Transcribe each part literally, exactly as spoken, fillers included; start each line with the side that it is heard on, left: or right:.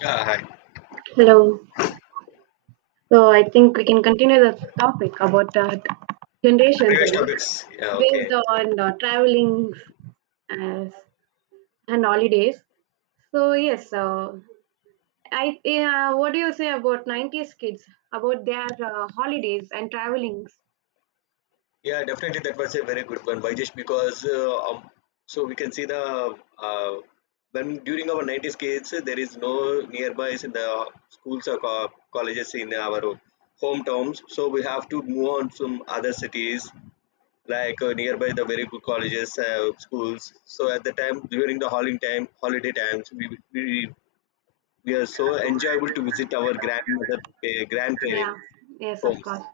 left: Yeah, hi.
right: Hello. So I think we can continue the topic about uh,
left: The
right: generations,
left: previous topics.
right: uh,
left: Yeah,
right: based
left: okay.
right: on uh, traveling as, and holidays. So yes, uh, I yeah, what do you say about nineties kids about their uh, holidays and travelings?
left: Yeah, definitely that was a very good one. Why? Just because uh, um, so we can see the uh, when during our nineties kids uh, there is no nearby in the schools or co- colleges in our hometowns. So we have to move on from other cities like uh, nearby the very good colleges, uh, schools. So at the time during the holiday time, holiday times, we we, we are so enjoyable to visit our grandmother, uh,
right: Yeah.
left: grandparents'
right: Yes, of
left: homes.
right: course.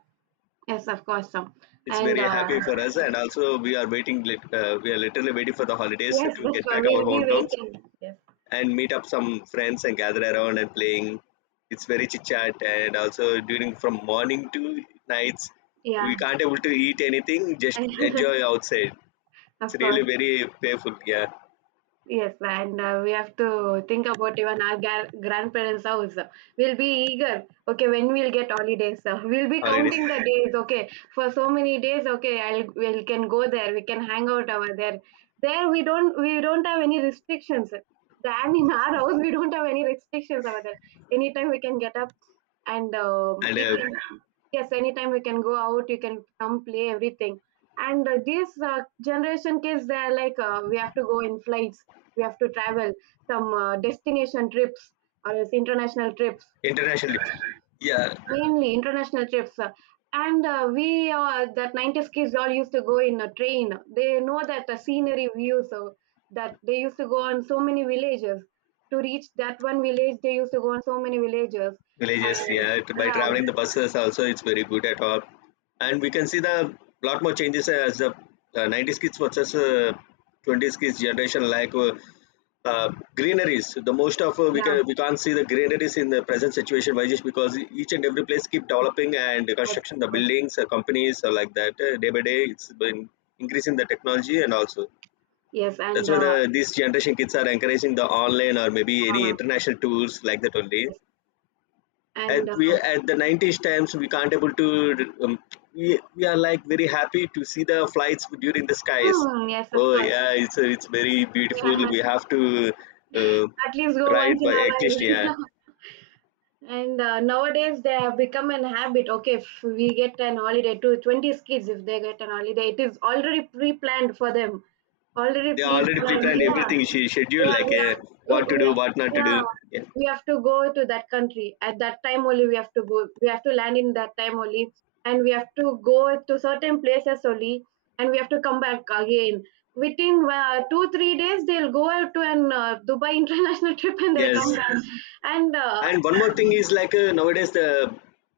right: Yes, of course. So.
left: It's
right: And
left: very
right: uh,
left: happy for us, and also we are waiting. Lit- Uh, we are literally waiting for the holidays
right: yes,
left: to
right: that's
left: get
right: why
left: back our
right: we'll be
left: hometowns
right: waiting. Yes.
left: and meet up some friends and gather around and playing. It's very chit chat, and also during from morning to nights, we
right: Yeah.
left: can't able to eat anything. Just enjoy outside. It's
right: Of
left: really
right: course.
left: very payful. Yeah,
right: Yes, and uh, we have to think about even our gar- grandparents' house. We'll be eager. Okay, when we'll get holidays, uh, we'll be
left: holidays
right: counting the days. Okay, for so many days. Okay, I'll we can go there. We can hang out over there. There we don't we don't have any restrictions. Than in our house, we don't have any restrictions over there. Anytime we can get up, and um,
left: and
right: you
left: uh,
right: can yes, anytime we can go out. You can come play everything. And uh, this uh, generation kids, they're like uh, we have to go in flights, we have to travel some uh, destination trips or else international trips,
left: international trips. Yeah,
right: mainly international trips, uh, and uh, we uh, that nineties kids all used to go in a train. They know that the scenery views, so that they used to go on so many villages. To reach that one village they used to go on so many villages
left: villages,
right: and
left: yeah, it- by
right: yeah.
left: traveling the buses also, it's very good at all. And we can see the lot more changes as the uh, nineties kids versus uh, twenties kids generation like uh, uh, greeneries. The most of uh, we
right: Yeah,
left: can
right: of
left: we can't see the greeneries in the present situation. Why? Just because each and every place keep developing and
right: course,
left: construction
right: of
left: the
right: course.
left: buildings uh, companies uh, like that uh, day by day it's been increasing the technology. And also,
right: Yes, and
left: that's why the
right: uh,
left: these generation kids are encouraging the online or maybe any
right: uh,
left: international tours like that only.
right: yes.
left: at
right: And
left: we
right: uh,
left: at the nineties times we can't able to, um, we, we are like very happy to see the flights during the skies.
right: hmm, yes, of
left: Oh
right: course,
left: yeah, it's uh, it's very beautiful.
right: yeah.
left: We have to uh,
right: At least go
left: ride
right: once in
left: by
right: a
left: at least. Yeah,
right: while. And uh, nowadays they have become an habit. Okay, if we get an holiday to twenty kids, if they get an holiday, it is already pre-planned for them. Already
left: they already
right: pre-planned.
left: pre-planned
right: Yeah,
left: everything, she scheduled
right: yeah,
left: like
right: we
left: uh,
right: have, uh,
left: what to
right: we
left: do,
right: have,
left: what not to do.
right: yeah,
left: Yeah,
right: we have to go to that country at that time only. We have to go. We have to land in that time only, and we have to go to certain places only, and we have to come back again. Within uh, two three days, they'll go out to an uh, Dubai international trip and they'll come
left: yes,
right: back. And uh,
left: and one more thing is like uh, nowadays the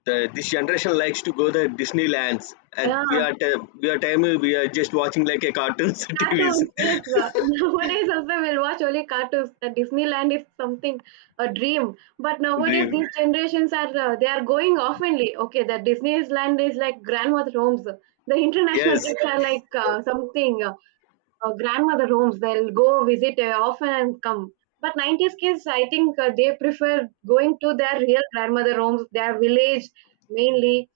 left: the, this generation likes to go the Disneylands, and we
right: yeah.
left: are t- we are time we are just watching like a cartoons T Vs.
right: Cartoons, yes. uh, Nowadays also we'll watch only cartoons. The Disneyland is something a dream. But nowadays
left: Dream.
right: these generations are uh, they are going oftenly. Okay, the Disneyland is like grandmother homes. The international
left: Yes,
right: kids are like uh, something uh, uh, grandmother homes. They'll go visit uh, often and come. But nineties kids, I think uh, they prefer going to their real grandmother homes, their village mainly,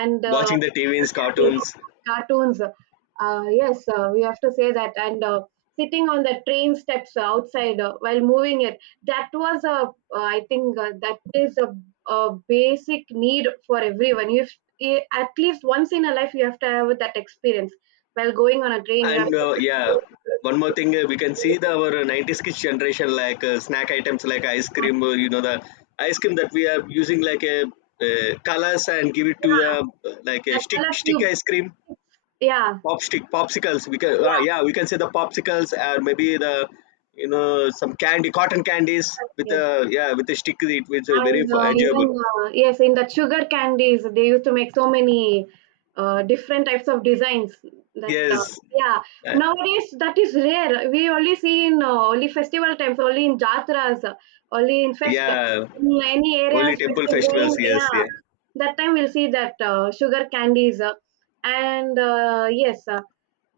right: and uh,
left: watching the T Vs,
right: in
left: cartoons,
right: cartoons. Uh, yes, uh, we have to say that. And uh, sitting on the train steps outside uh, while moving it, that was a, uh, I think uh, that is a, a basic need for everyone. You eh, at least once in a life, you have to have that experience. While going on a train, you have
left: and uh, yeah,
right: to,
left: one more thing uh, we can see the our uh, nineties kids generation like uh, snack items like ice cream. Uh, you know the ice cream that we are using like a uh, colors and give it to the
right: yeah,
left: uh, like a
right: the
left: stick
right: color
left: stick
right: tube.
left: ice cream,
right: Yeah,
left: pop stick popsicles. We can uh,
right: yeah,
left: yeah we can say the popsicles, or maybe the you know some candy cotton candies with
right: yes.
left: a, yeah, with a stick. It was uh, very
right: And
left: fu-
right: uh,
left: enjoyable.
right: even uh, yes, in the sugar candies, they used to make so many uh, different types of designs. That uh,
left: Yes,
right: yeah,
left: uh,
right: nowadays that is rare. We only see in uh, only festival times, only in jatras, uh, only in fest,
left: yeah,
right: in any areas
left: holy
right: fest
left: temple
right: is
left: festivals.
right: going.
left: Yes, yeah.
right: Yeah, that time we'll see that uh, sugar candies, uh, and uh, yes. Uh,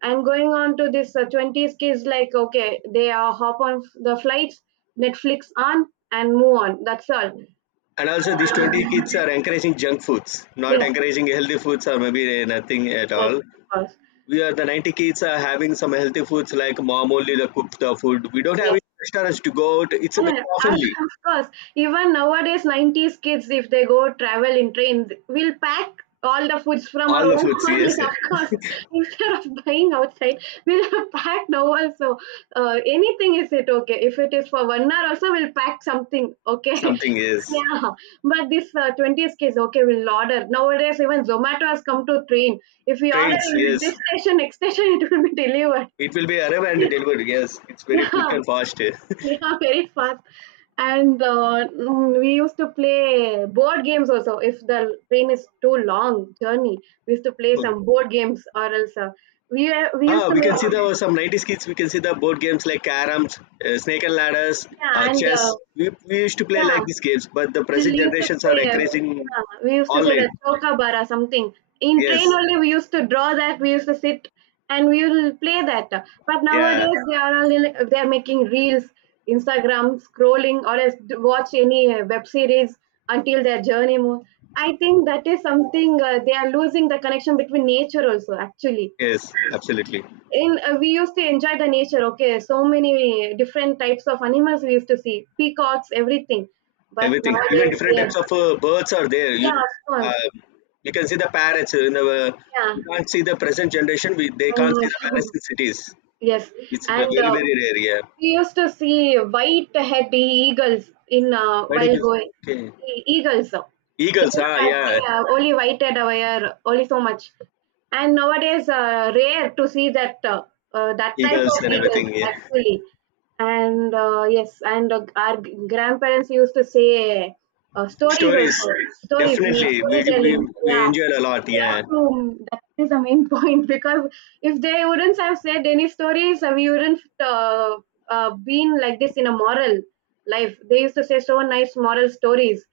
right: and going on to this uh, twenties kids like okay they uh, hop on the flights, Netflix on and move on, that's all.
left: And also, these twenty kids are encouraging junk foods, not
right: Yes, of
left: encouraging healthy foods, or maybe eh, nothing at
right: course,
left: all.
right: of course.
left: We are the ninety kids are having some healthy foods like mom only the cooked the food. We don't have
right: Yes,
left: any restaurants to go out. It's
right: and
left: very
right: uh,
left: oftenly
right: of course, even nowadays, nineties kids, if they go travel in trains, will pack all the foods from our
left: all the
right: own
left: foods.
right: wallet,
left: Yes, eh,
right: of course. Instead of buying outside, we'll pack now also. Uh, anything is it okay? If it is for one hour, also, we'll pack something, okay?
left: something, yes.
right: Yeah, but this uh, twenties kids, okay, we'll order. Nowadays, even Zomato has come to train. If we order
left: Trains,
right: in this
left: yes.
right: station, next station, it will be delivered.
left: It will be arrived and delivered. Yes, it's very quick
right: Yeah.
left: and fast.
right: Yeah, very fast. And uh, mm, we used to play board games also. If the train is too long journey, we used to play some board games or else uh, we we used
left: Ah,
right: to
left: we
right: make
left: can see the some nineties kids. We can see the board games like caroms, uh, snake and ladders, uh,
right: yeah and uh,
left: chess. We, we used to play
right: yeah.
left: like these games, but the
right: We
left: present
right: used to
left: generations are
right: say, uh,
left: encouraging
right: yeah, we used to say
left: online.
right: that chokabara something. In train
left: Yes,
right: only we used to draw that. We used to sit and we will play that. But
left: yeah,
right: nowadays they are all in, they are making reels, Instagram scrolling, or else d- watch any uh, web series until their journey move. I think that is something uh, they are losing the connection between nature also. Actually,
left: yes, absolutely.
right: in uh, we used to enjoy the nature. Okay, so many different types of animals we used to see, peacocks, everything. But
left: Everything, even
right: nowadays,
left: different
right: yes.
left: types of uh, birds are there.
right: Yeah,
left: You
right: swans.
left: uh, you can see the parrots in the. Uh,
right: Yeah.
left: you can't see the present generation. We, they can't
right: Uh,
left: see the parrots in cities.
right: yes.
left: It's ve-
right: And
left: very
right: uh,
left: very rare. Yeah.
right: we used to see white-headed eagles in uh,
left: Why do
right: while
left: you,
right: going.
left: okay.
right: E- Eagles. uh, They
left: Eagles,
right: used
left: ah,
right: to have
left: yeah,
right: yeah, only white headed aware, only so much. And nowadays, uh, rare to see that uh, uh, that type
left: eagles
right: of
left: and
right: eagles
left: everything. Yeah.
right: actually. And uh, yes, and uh, our grandparents used to say uh, stories also,
left: Stories,
right: stories, made
left: definitely. We, we,
right: storytelling.
left: we
right: Yeah,
left: enjoyed a lot, yeah.
right: classroom. That is the main point because if they wouldn't have said any stories, uh, we wouldn't uh, uh, been like this in a moral life. They used to say so nice moral stories.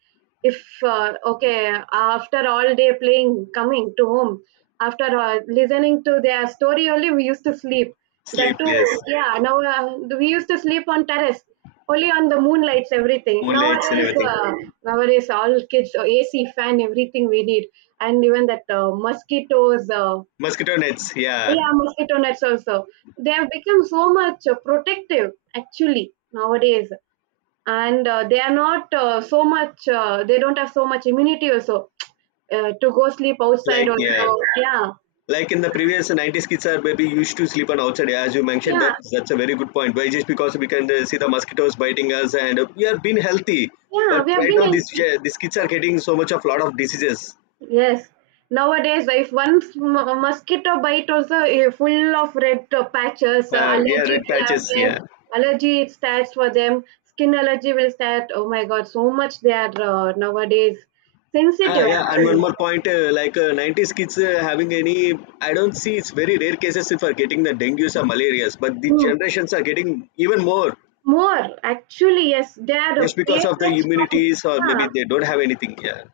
right: If uh, okay, after all day playing, coming to home, after uh, listening to their story only, we used to sleep. That
left: Sleep,
right: too,
left: yes.
right: yeah. Now uh, we used to sleep on terrace, only on the moonlights, everything.
left: Moonlights and
right: Nowadays,
left: everything.
right: uh, nowadays all kids, uh, A C, fan, everything we need and even that uh, mosquitoes uh,
left: Mosquito nets, yeah.
right: yeah mosquito nets also they have become so much uh, protective actually nowadays, and uh, they are not uh, so much uh, they don't have so much immunity also uh, to go sleep outside
left: Like, yeah.
right: also. Yeah,
left: Like in the previous nineties kids are maybe used to sleep on outside. Yeah, as you mentioned,
right: yeah,
left: that that's a very good point. Why? Just because we can uh, see the mosquitoes biting us, and uh, we are being healthy.
right: yeah,
left: But
right: we have
left: right
right: been
left: now, these,
right: healthy.
left: these kids are getting so much of lot of diseases.
right: Yes. Nowadays, if one s- mosquito bite also eh, full of red uh, patches, uh,
left: Uh, yeah,
right: allergy
left: red
right: will
left: patches,
right: happen,
left: yeah.
right: allergy starts for them, skin allergy will start. Oh my God, so much they are uh, nowadays
left: Ah,
right: sensitive
left: yeah, and one
right: actually.
left: more point, uh, like uh, nineties kids uh, having any, I don't see, it's very rare cases if are getting the dengues or malarias, but the
right: Mm.
left: generations are getting even more
right: More actually, yes, they are uh,
left: just because of the
right: platelets count.
left: immunities, or
right: Yeah,
left: maybe they don't have anything. Yeah,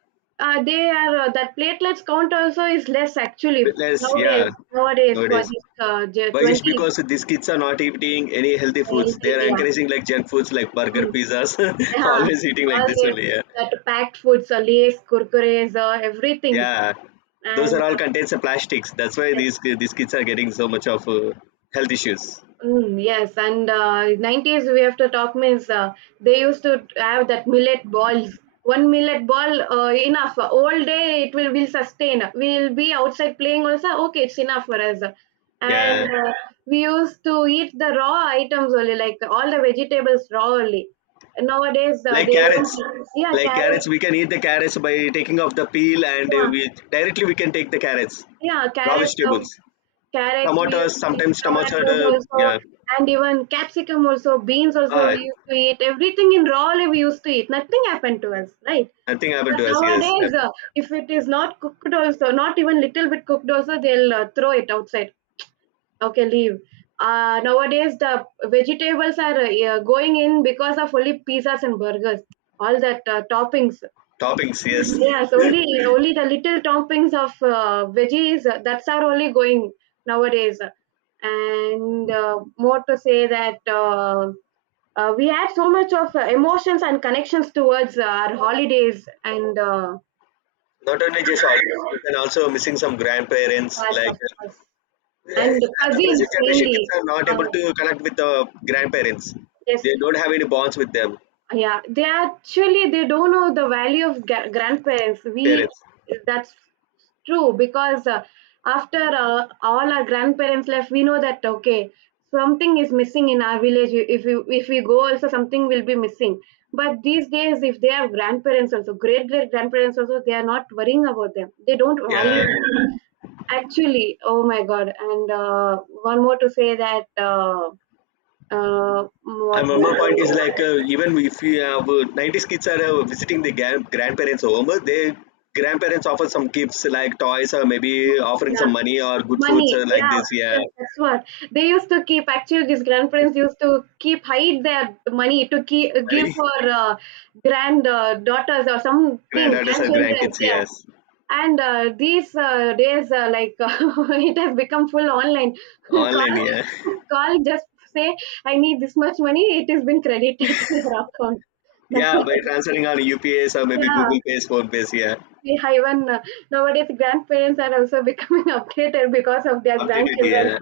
right: uh, they are uh, that platelets count also is less actually
left: but less, yeah,
right: nowadays. Nowadays for
left: nowadays.
right: this uh,
left: Why? Just
right: twenty,
left: because these kids are not eating any healthy foods. They are
right: yeah.
left: encouraging like junk foods like burger,
right: Mm.
left: pizzas,
right: Yeah,
left: always eating like
right: all
left: this
right: the
left: only. Yeah,
right: that packed foods, uh, Lays, Kurkures, uh, everything.
left: yeah. Those
right: And
left: are all
right: uh,
left: contains of plastics. That's why
right: yes,
left: these these kids are getting so much of uh, health issues.
right: mm, yes, and uh, nineties we have to talk means uh, they used to have that millet balls. One millet ball uh, enough. All day it will will sustain. We'll be outside playing also. Okay, it's enough for us. And
left: Yeah.
right: uh, we used to eat the raw items only, like all the vegetables raw only. Nowadays uh,
left: Like
right: they
left: carrots,
right: won't. Yeah,
left: like carrots
right: carrots.
left: we can eat the carrots by taking off the peel, and uh,
right: Yeah,
left: we directly we can take the carrots,
right: yeah,
left: raw
right: carrots. um,
left: vegetables,
right: Carrots we used
left: tomatoes,
right: to eat,
left: sometimes tomatoes,
right: tomatoes
left: uh,
right: also,
left: yeah.
right: and even capsicum also, beans also we
left: Ah,
right: used to eat. Everything in raw only we used to eat. Nothing happened to us, right?
left: nothing happened
right: But
left: to us, yes. Uh,
right: nowadays, uh, if it is not cooked also, not even little bit cooked also, they'll uh, throw it outside. Okay, leave. Uh, nowadays, the vegetables are uh, going in because of only pizzas and burgers, all that uh, toppings.
left: toppings, yes.
right: Yes, only only the little toppings of uh, veggies. uh, That's our only going nowadays. And uh, more to say that uh, uh, we had so much of uh, emotions and connections towards uh, our holidays and uh,
left: Not only just all, you can also missing some grandparents
right: us,
left: like
right: of course,
left: uh,
right: and
left: the
right: cousins
left: present generation kids
right: mainly.
left: are not able
right: Uh,
left: to connect with the grandparents.
right: yes,
left: They don't have any bonds with them,
right: yeah, they actually they don't know the value of gra- grandparents. We
left: parents.
right: that's true because uh, after uh, all our grandparents left, we know that okay, something is missing in our village. If we if we go, also something will be missing. But these days, if they have grandparents also, great great grandparents also, they are not worrying about them. They don't value
left: Yeah.
right: them. Actually. Oh my God! And uh, one more to say that uh, uh, what
left: And one more
right: more?
left: point is like uh, even if you have uh, nineties kids are uh, visiting the gran- grandparents home, uh, they grandparents offer some gifts like toys or maybe offering some money or good foods
right: Money,
left: or like
right: yeah,
left: this. Yeah,
right: that's what they used to keep. Actually, these grandparents
left: it's
right: used to keep hide their money to keep, give
left: money.
right: for uh, grand uh, daughters or something,
left: Granddaughters or
right: grandchildren.
left: grandkids,
right: Yeah,
left: yes,
right: and uh, these uh, days, uh, like it has become full online.
left: online.
right: Call,
left: Yeah,
right: call, just say I need this much money. It has been credited to your account.
left: yeah, by transferring on U P S, or
right: No,
left: maybe
right: yeah.
left: Google Pays, Phone Pays. Yeah,
right: Yeah, even uh, nowadays, grandparents are also becoming updated because of their
left: updated.
right: grandchildren.
left: Yeah,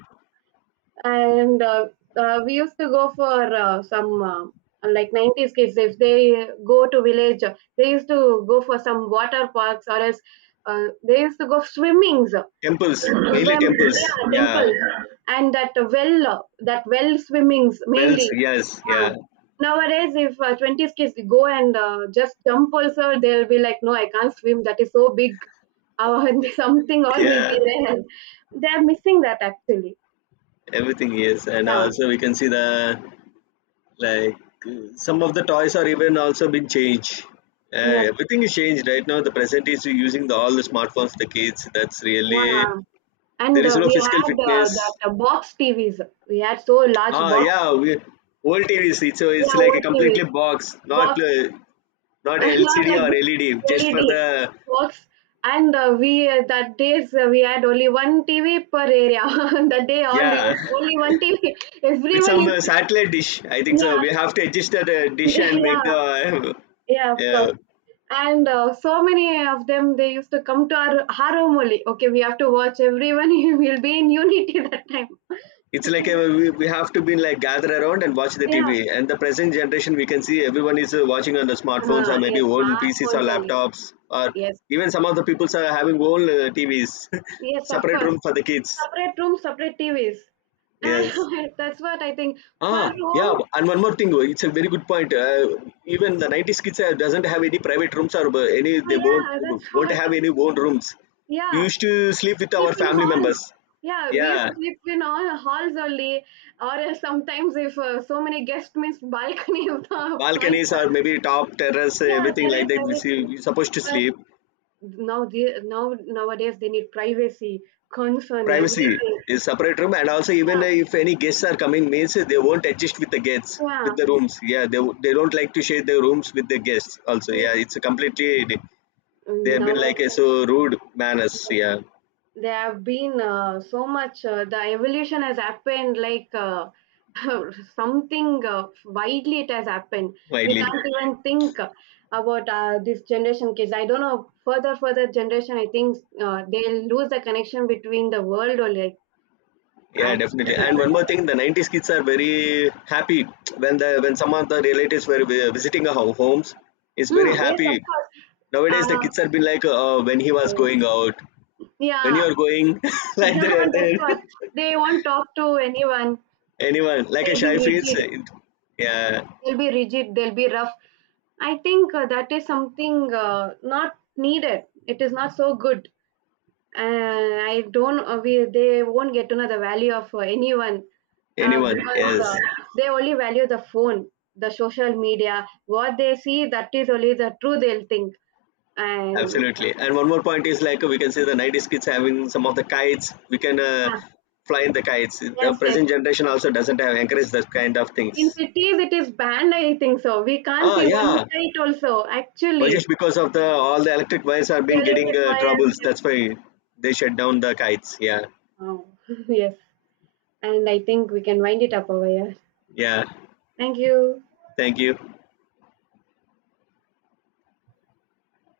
right: And uh, uh, we used to go for uh, some uh, like nineties kids if they go to village uh, they used to go for some water parks or else uh, they used to go swimmings, uh,
left: temples, mainly
right: swim,
left: temples.
right: yeah,
left: Yeah,
right: temples and that well uh, that well swimmings
left: wells.
right: mainly.
left: Yes,
right: uh,
left: yeah,
right: Nowadays if uh, twenties kids go and uh, just jump also they'll be like no, I can't swim, that is so big. uh, Something all will
left: yeah,
right: be there, they are missing that actually.
left: everything. Yes, and
right: Yeah,
left: also we can see the, like, some of the toys are even also been changed, uh,
right: yes,
left: everything is changed right now. The present is using the all the smartphones, the kids. That's really
right: yeah. And
left: there is
right: uh,
left: no
right: we
left: physical
right: had uh,
left: fitness.
right: that uh, box T Vs. We had so large
left: Ah,
right: box
left: yeah, we,
right: T Vs.
left: old TVs, it's, so it's
right: Yeah,
left: like
right: old
left: a completely
right: T Vs.
left: box, not
right: Box,
left: uh, not
right: not
left: LCD
right: like
left: or
right: this
left: LED, just for the,
right: L E D box. And uh, we, uh, that days, uh, we had only one T V per area. That day, all
left: yeah.
right: used only one T V.
left: With
right: Everyone
left: some
right: used
left: uh, satellite dish, I think so
right: yeah,
left: we have to adjust the uh, dish and make
right: yeah,
left: the
right: yeah, of course.
left: uh,
right: And uh, so many of them, they used to come to our, our home only. Okay, we have to watch everyone. We'll be in unity that time.
left: it's like uh we, we have to be like gather around and watch the T V.
right: Yeah.
left: And the present generation, we can see everyone is uh, watching on the smartphones,
right: Uh,
left: or maybe
right: yes,
left: own P Cs or
right: smartphones only.
left: laptops, or
right: Yes.
left: even some of the people are having own uh, T Vs,
right: Yes, of
left: separate
right: course.
left: room for the kids.
right: Separate rooms, separate T Vs.
left: Yes.
right: That's what I think. Per
left: Ah, yeah.
right: room,
left: And one more thing, it's a very good point. Uh, even the nineties kids uh, doesn't have any private rooms or uh, any
right: oh
left: they won't
right: yeah, that's
left: won't
right: what.
left: have any own rooms. We
right: Yeah,
left: used to sleep with
right: sleep
left: our
right: in
left: family
right: halls.
left: members.
right: Yeah, we
left: Yeah,
right: used to sleep in all halls only, or else sometimes if uh, so many guests means balcony is the point
left: balconies
right: for us.
left: or maybe top terrace,
right: Yeah,
left: everything like
right: terrace,
left: that we see
right: everything.
left: we supposed to
right: But
left: sleep
right: now, the, now nowadays they need privacy concern,
left: privacy,
right: everything.
left: is separate room. And also, even
right: Yeah,
left: if any guests are coming means they won't adjust with the guests
right: yeah.
left: with the rooms. Yeah, they, they don't like to share their rooms with the guests also.
right: Yeah.
left: Yeah, it's a completely they have been
right: Now,
left: like a so rude manners,
right: yeah,
left: yeah,
right: there have been uh, so much uh, the evolution has happened like uh, something uh, widely it has happened. We
left: widely.
right: can't even think about uh, this generation kids. I don't know further further generation. I think uh, they'll lose the connection between the world or like
left: Yeah, definitely,
right: actually.
left: and one more thing, the nineties kids are very happy when the when some of the relatives were vi- visiting our homes. Is very
right: Mm, yes,
left: happy
right: of course.
left: nowadays, the
right: uh,
left: kids have been like uh, when he was
right: uh,
left: going out, when
right: yeah.
left: you're going like
right: Yeah,
left: the,
right: that's what,
left: the
right: they won't talk to anyone.
left: anyone like a
right: They'll be
left: shy face,
right: rigid,
left: uh, yeah,
right: they'll be rigid, they'll be rough. I think uh, that is something uh, not needed, it is not so good. Uh, I don't uh, we, They won't get to know the value of uh, anyone uh,
left: anyone,
right: because uh,
left: yes.
right: they only value the phone, the social media, what they see that is only the true they'll think. And
left: Absolutely. And one more point is like we can see the nineties kids having some of the kites. We can uh,
right: yeah,
left: fly in the kites.
right: yes,
left: The
right: yes,
left: present generation also doesn't have encouraged that kind of
right: in
left: things.
right: cities it is banned, I think, so we can't
left: Ah,
right: see one
left: yeah,
right: side also
left: but
right: actually.
left: just because of the all the electric wires are
right: Real
left: being getting
right: estate
left: uh,
right: lawyers,
left: troubles.
right: yes.
left: That's why they shut down the kites. Yeah,
right: Oh, yes. And I think we can wind it up over here.
left: yeah,
right: Thank you.
left: thank you.